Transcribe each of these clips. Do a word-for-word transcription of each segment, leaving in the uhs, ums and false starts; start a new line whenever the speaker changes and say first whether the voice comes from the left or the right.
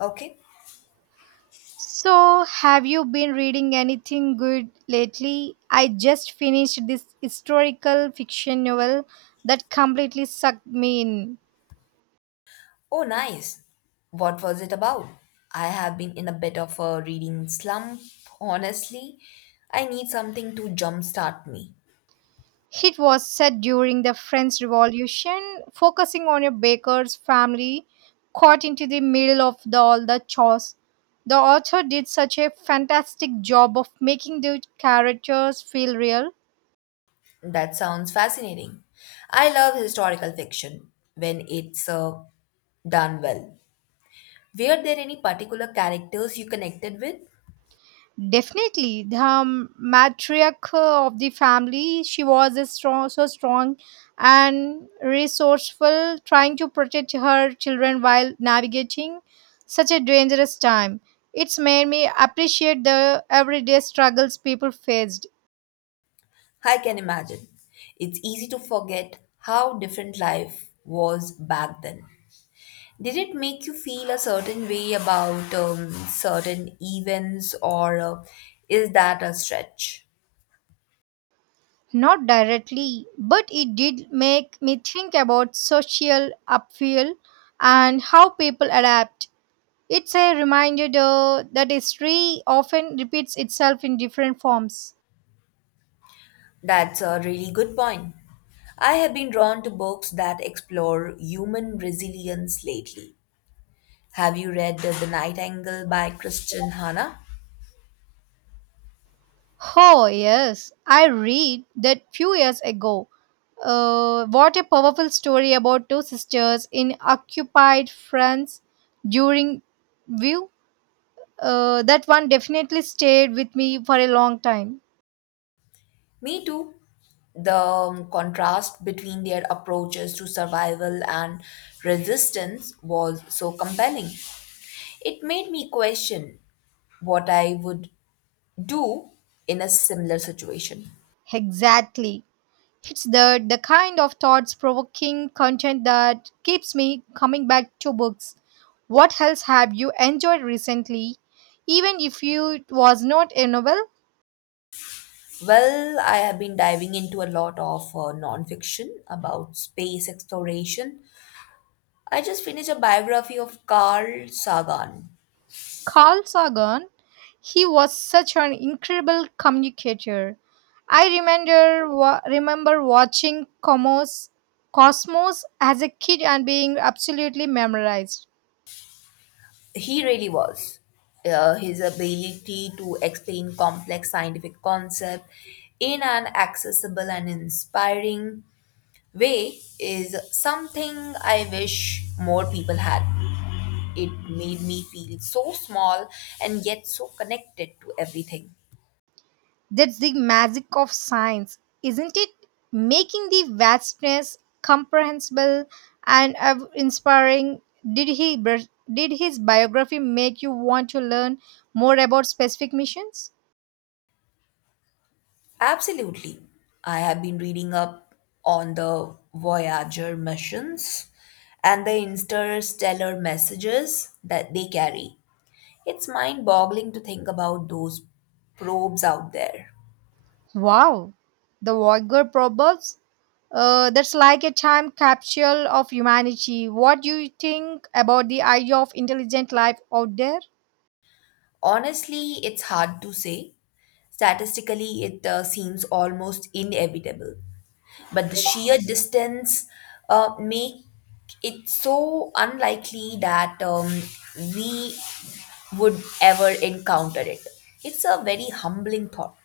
left: Okay.
right: So, have you been reading anything good lately? I just finished this historical fiction novel that completely sucked me in.
left: Oh, nice. What was it about? I have been in a bit of a reading slump, honestly. I need something to jumpstart me.
right: It was set during the French Revolution, focusing on a baker's family caught into the middle of the, all the chores. The author did such a fantastic job of making the characters feel real.
left: That sounds fascinating. I love historical fiction when it's uh, done well. Were there any particular characters you connected with?
right: Definitely, the um, matriarch uh, of the family, she was a strong, so strong and resourceful, trying to protect her children while navigating such a dangerous time. It's made me appreciate the everyday struggles people faced.
left: I can imagine. It's easy to forget how different life was back then. Did it make you feel a certain way about um, certain events, or uh, is that a stretch?
right: Not directly, but it did make me think about social upheaval and how people adapt. It's a reminder though, that history often repeats itself in different forms.
left: That's a really good point. I have been drawn to books that explore human resilience lately. Have you read The Nightingale by Kristen Hanna?
right: Oh, yes, I read that few years ago. Uh, what a powerful story about two sisters in occupied France during view. Uh, that one definitely stayed with me for a long time.
left: Me too. The um, contrast between their approaches to survival and resistance was so compelling. It made me question what I would do in a similar situation?
right: Exactly. It's the, the kind of thoughts provoking content that keeps me coming back to books. What else have you enjoyed recently? Even if you it was not a novel.
left: Well, I have been diving into a lot of uh, nonfiction about space exploration. I just finished a biography of Carl Sagan.
right: Carl Sagan, he was such an incredible communicator. I remember wa- remember watching Cosmos, Cosmos as a kid and being absolutely memorized.
left: He really was. Uh, his ability to explain complex scientific concepts in an accessible and inspiring way is something I wish more people had. It made me feel so small and yet so connected to everything.
right: That's the magic of science, isn't it? Making the vastness comprehensible and uh, inspiring. Did he bir- did his biography make you want to learn more about specific missions?
left: Absolutely. I have been reading up on the Voyager missions and the interstellar messages that they carry. It's mind boggling to think about those probes out there.
right: Wow, the Voyager proverbs. Uh, that's like a time capsule of humanity. What do you think about the idea of intelligent life out there?
left: Honestly, it's hard to say. Statistically, it uh, seems almost inevitable. But the sheer distance uh, make it so unlikely that um, we would ever encounter it. It's a very humbling thought.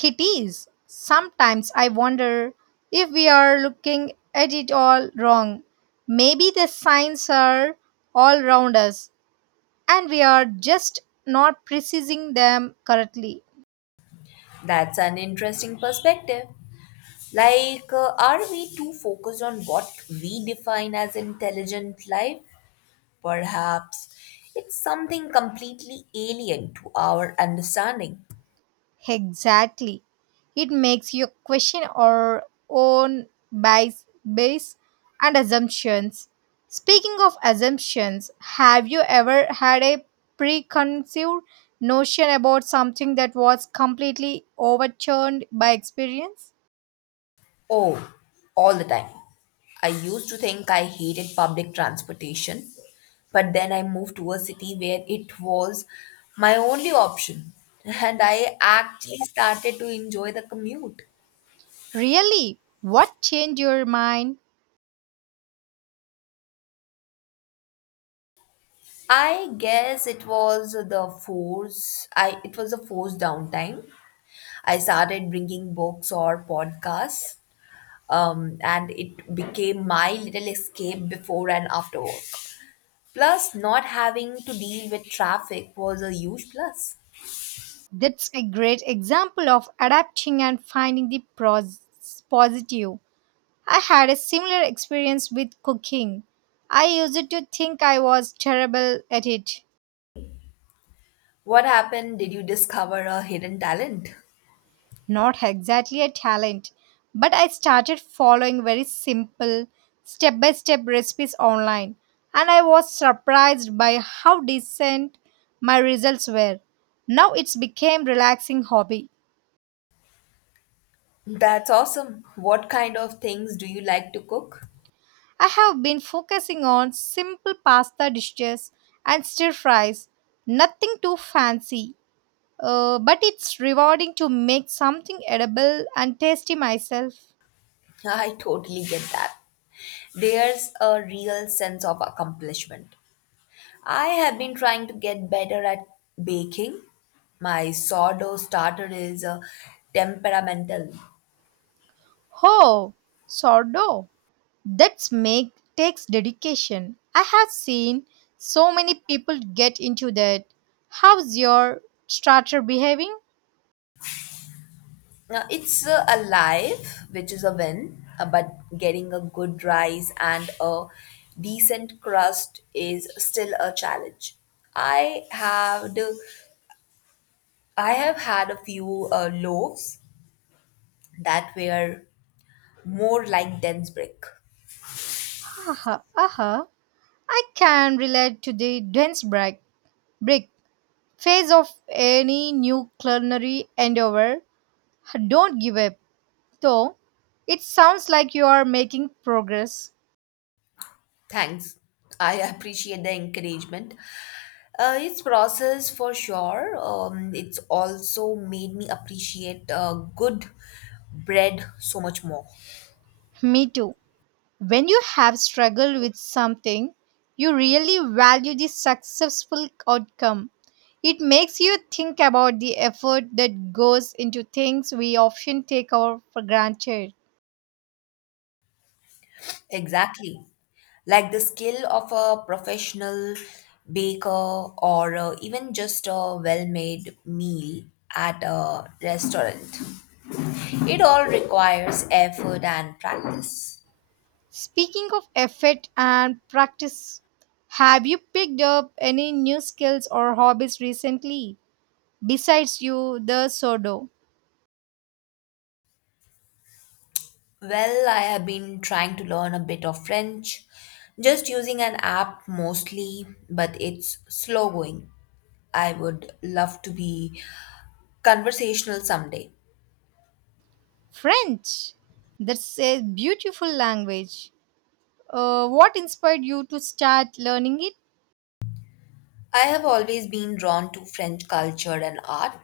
right: It is. Sometimes I wonder if we are looking at it all wrong. Maybe the signs are all around us and we are just not precising them correctly.
left: That's an interesting perspective. Like, uh, are we too focused on what we define as intelligent life? Perhaps it's something completely alien to our understanding.
right: Exactly. It makes you question our own bias, bias and assumptions. Speaking of assumptions, have you ever had a preconceived notion about something that was completely overturned by experience?
left: Oh, all the time. I used to think I hated public transportation, but then I moved to a city where it was my only option, and I actually started to enjoy the commute.
right: Really? What changed your mind?
left: I guess it was the force. I it was the forced downtime. I started bringing books or podcasts, um, and it became my little escape before and after work. Plus, not having to deal with traffic was a huge plus.
right: That's a great example of adapting and finding the pros- positive. I had a similar experience with cooking. I used to think I was terrible at it.
left: What happened? Did you discover a hidden talent?
right: Not exactly a talent, but I started following very simple, step by step recipes online, and I was surprised by how decent my results were. Now it's became relaxing hobby.
left: That's awesome. What kind of things do you like to cook?
right: I have been focusing on simple pasta dishes and stir fries, nothing too fancy. Uh, but it's rewarding to make something edible and tasty myself.
left: I totally get that. There's a real sense of accomplishment. I have been trying to get better at baking. My sourdough starter is uh, temperamental.
right: Oh, sourdough. That's make Takes dedication. I have seen so many people get into that. How's your starter behaving?
left: Now, it's uh, alive, which is a win, uh, but getting a good rice and a decent crust is still a challenge. I have I have had a few uh, loaves that were more like dense brick.
right: Aha, aha. I can relate to the dense break, break phase of any new culinary endeavor. Don't give up, though. It sounds like you are making progress.
left: Thanks. I appreciate the encouragement. Uh, it's process for sure. Um, it's also made me appreciate uh, good bread so much more.
right: Me too. When you have struggled with something, you really value the successful outcome. It makes you think about the effort that goes into things we often take our for granted.
left: Exactly. Like, the skill of a professional baker or uh, even just a well made meal at a restaurant. It all requires effort and practice.
right: Speaking of effort and practice, have you picked up any new skills or hobbies recently? Besides you, the sodo.
left: Well, I have been trying to learn a bit of French, just using an app mostly, but it's slow going. I would love to be conversational someday.
right: French. That's a beautiful language. Uh, what inspired you to start learning it?
left: I have always been drawn to French culture and art,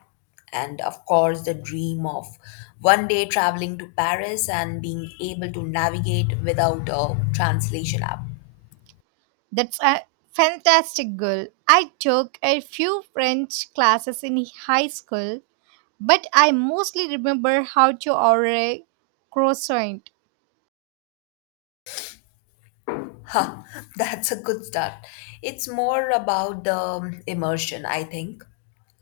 left: and of course, the dream of one day traveling to Paris and being able to navigate without a translation app.
right: That's a fantastic goal. I took a few French classes in high school, but I mostly remember how to order a croissant.
left: Ha, that's a good start. It's more about the immersion, I think.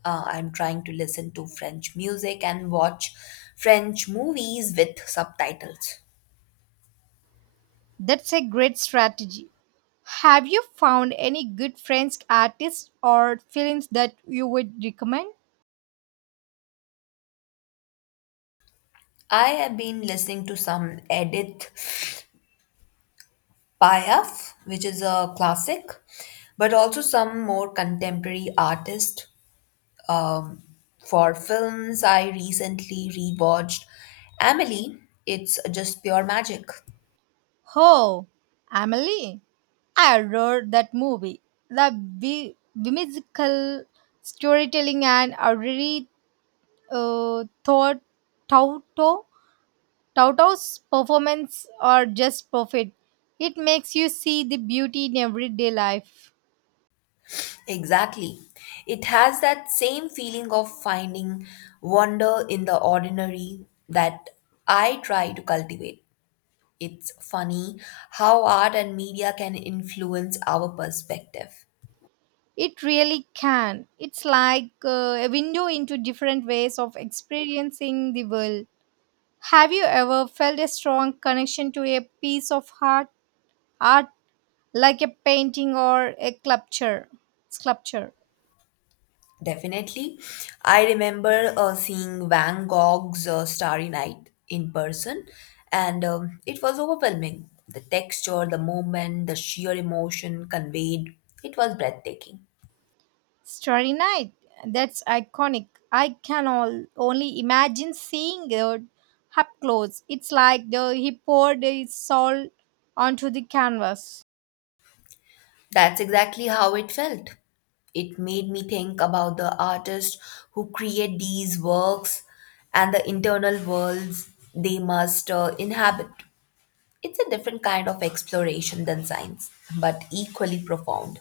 left: Uh, I'm trying to listen to French music and watch French movies with subtitles.
right: That's a great strategy. Have you found any good French artists or films that you would recommend?
left: I have been listening to some Edith Payaf, which is a classic, but also some more contemporary artists. Um, for films, I recently rewatched Amelie. It's just pure magic.
right: Oh, Amelie. I adored that movie. The bi- whimsical storytelling and a really uh, thought, thought Tauto's performance are just perfect. It makes you see the beauty in everyday life.
left: Exactly. It has that same feeling of finding wonder in the ordinary that I try to cultivate. It's funny how art and media can influence our perspective.
right: It really can. It's like uh, a window into different ways of experiencing the world. Have you ever felt a strong connection to a piece of art, art like a painting or a sculpture? Sculpture.
left: Definitely. I remember uh, seeing Van Gogh's uh, Starry Night in person, and um, it was overwhelming. The texture, the movement, the sheer emotion conveyed, it was breathtaking.
right: Starry Night. That's iconic. I can all, only imagine seeing it up close. It's like the, he poured his soul onto the canvas.
left: That's exactly how it felt. It made me think about the artists who create these works and the internal worlds they must uh, inhabit. It's a different kind of exploration than science, but equally profound.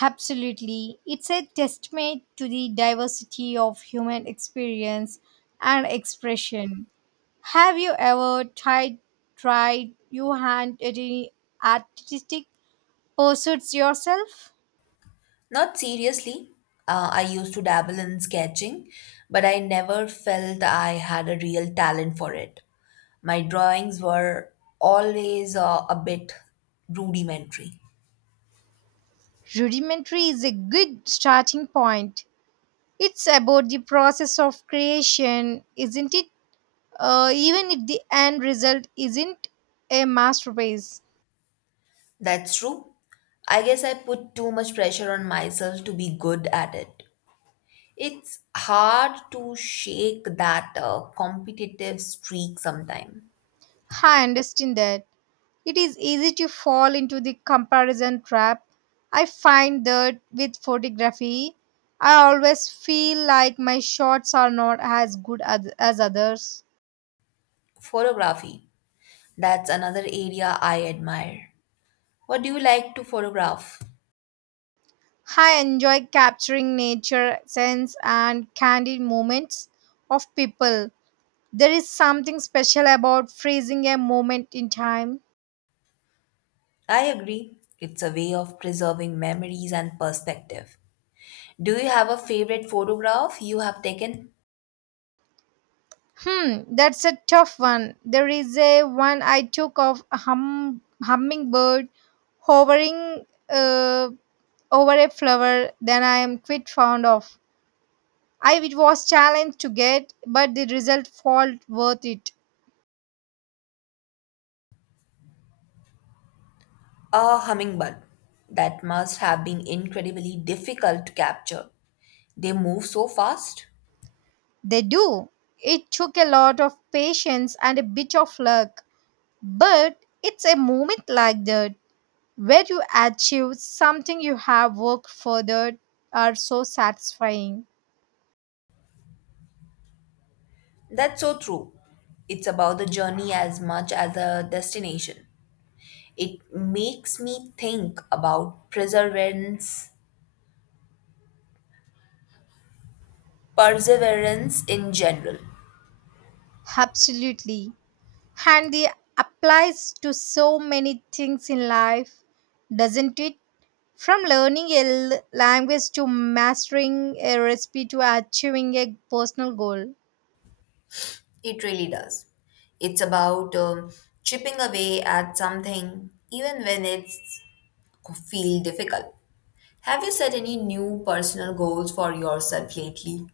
right: Absolutely. It's a testament to the diversity of human experience and expression. Have you ever tried tried your hand at any artistic pursuits yourself?
left: Not seriously. Uh, I used to dabble in sketching, but I never felt I had a real talent for it. My drawings were always uh, a bit rudimentary.
right: Rudimentary is a good starting point. It's about the process of creation, isn't it? Uh, even if the end result isn't a masterpiece.
left: That's true. I guess I put too much pressure on myself to be good at it. It's hard to shake that uh, competitive streak sometime.
right: I understand that. It is easy to fall into the comparison trap. I find that with photography, I always feel like my shots are not as good as, as others.
left: Photography, that's another area I admire. What do you like to photograph?
right: I enjoy capturing nature, sense, and candid moments of people. There is something special about freezing a moment in time.
left: I agree. It's a way of preserving memories and perspective. Do you have a favorite photograph you have taken?
right: Hmm, that's a tough one. There is a one I took of a hum- hummingbird hovering uh, over a flower. Then I am quite fond of. I it was challenged to get, but the result felt worth it.
left: A hummingbird. That must have been incredibly difficult to capture. They move so fast.
right: They do. It took a lot of patience and a bit of luck, but it's a moment like that where you achieve something you have worked further are so satisfying.
left: That's so true. It's about the journey as much as the destination. It makes me think about perseverance, perseverance in general.
right: Absolutely. And it applies to so many things in life, doesn't it? From learning a l- language to mastering a recipe to achieving a personal goal.
left: It really does. It's about um, chipping away at something, even when it's feel difficult. Have you set any new personal goals for yourself lately?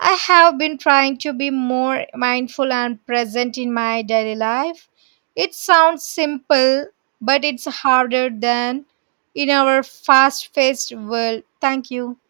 right: I have been trying to be more mindful and present in my daily life. It sounds simple, but it's harder than in our fast paced world. Thank you.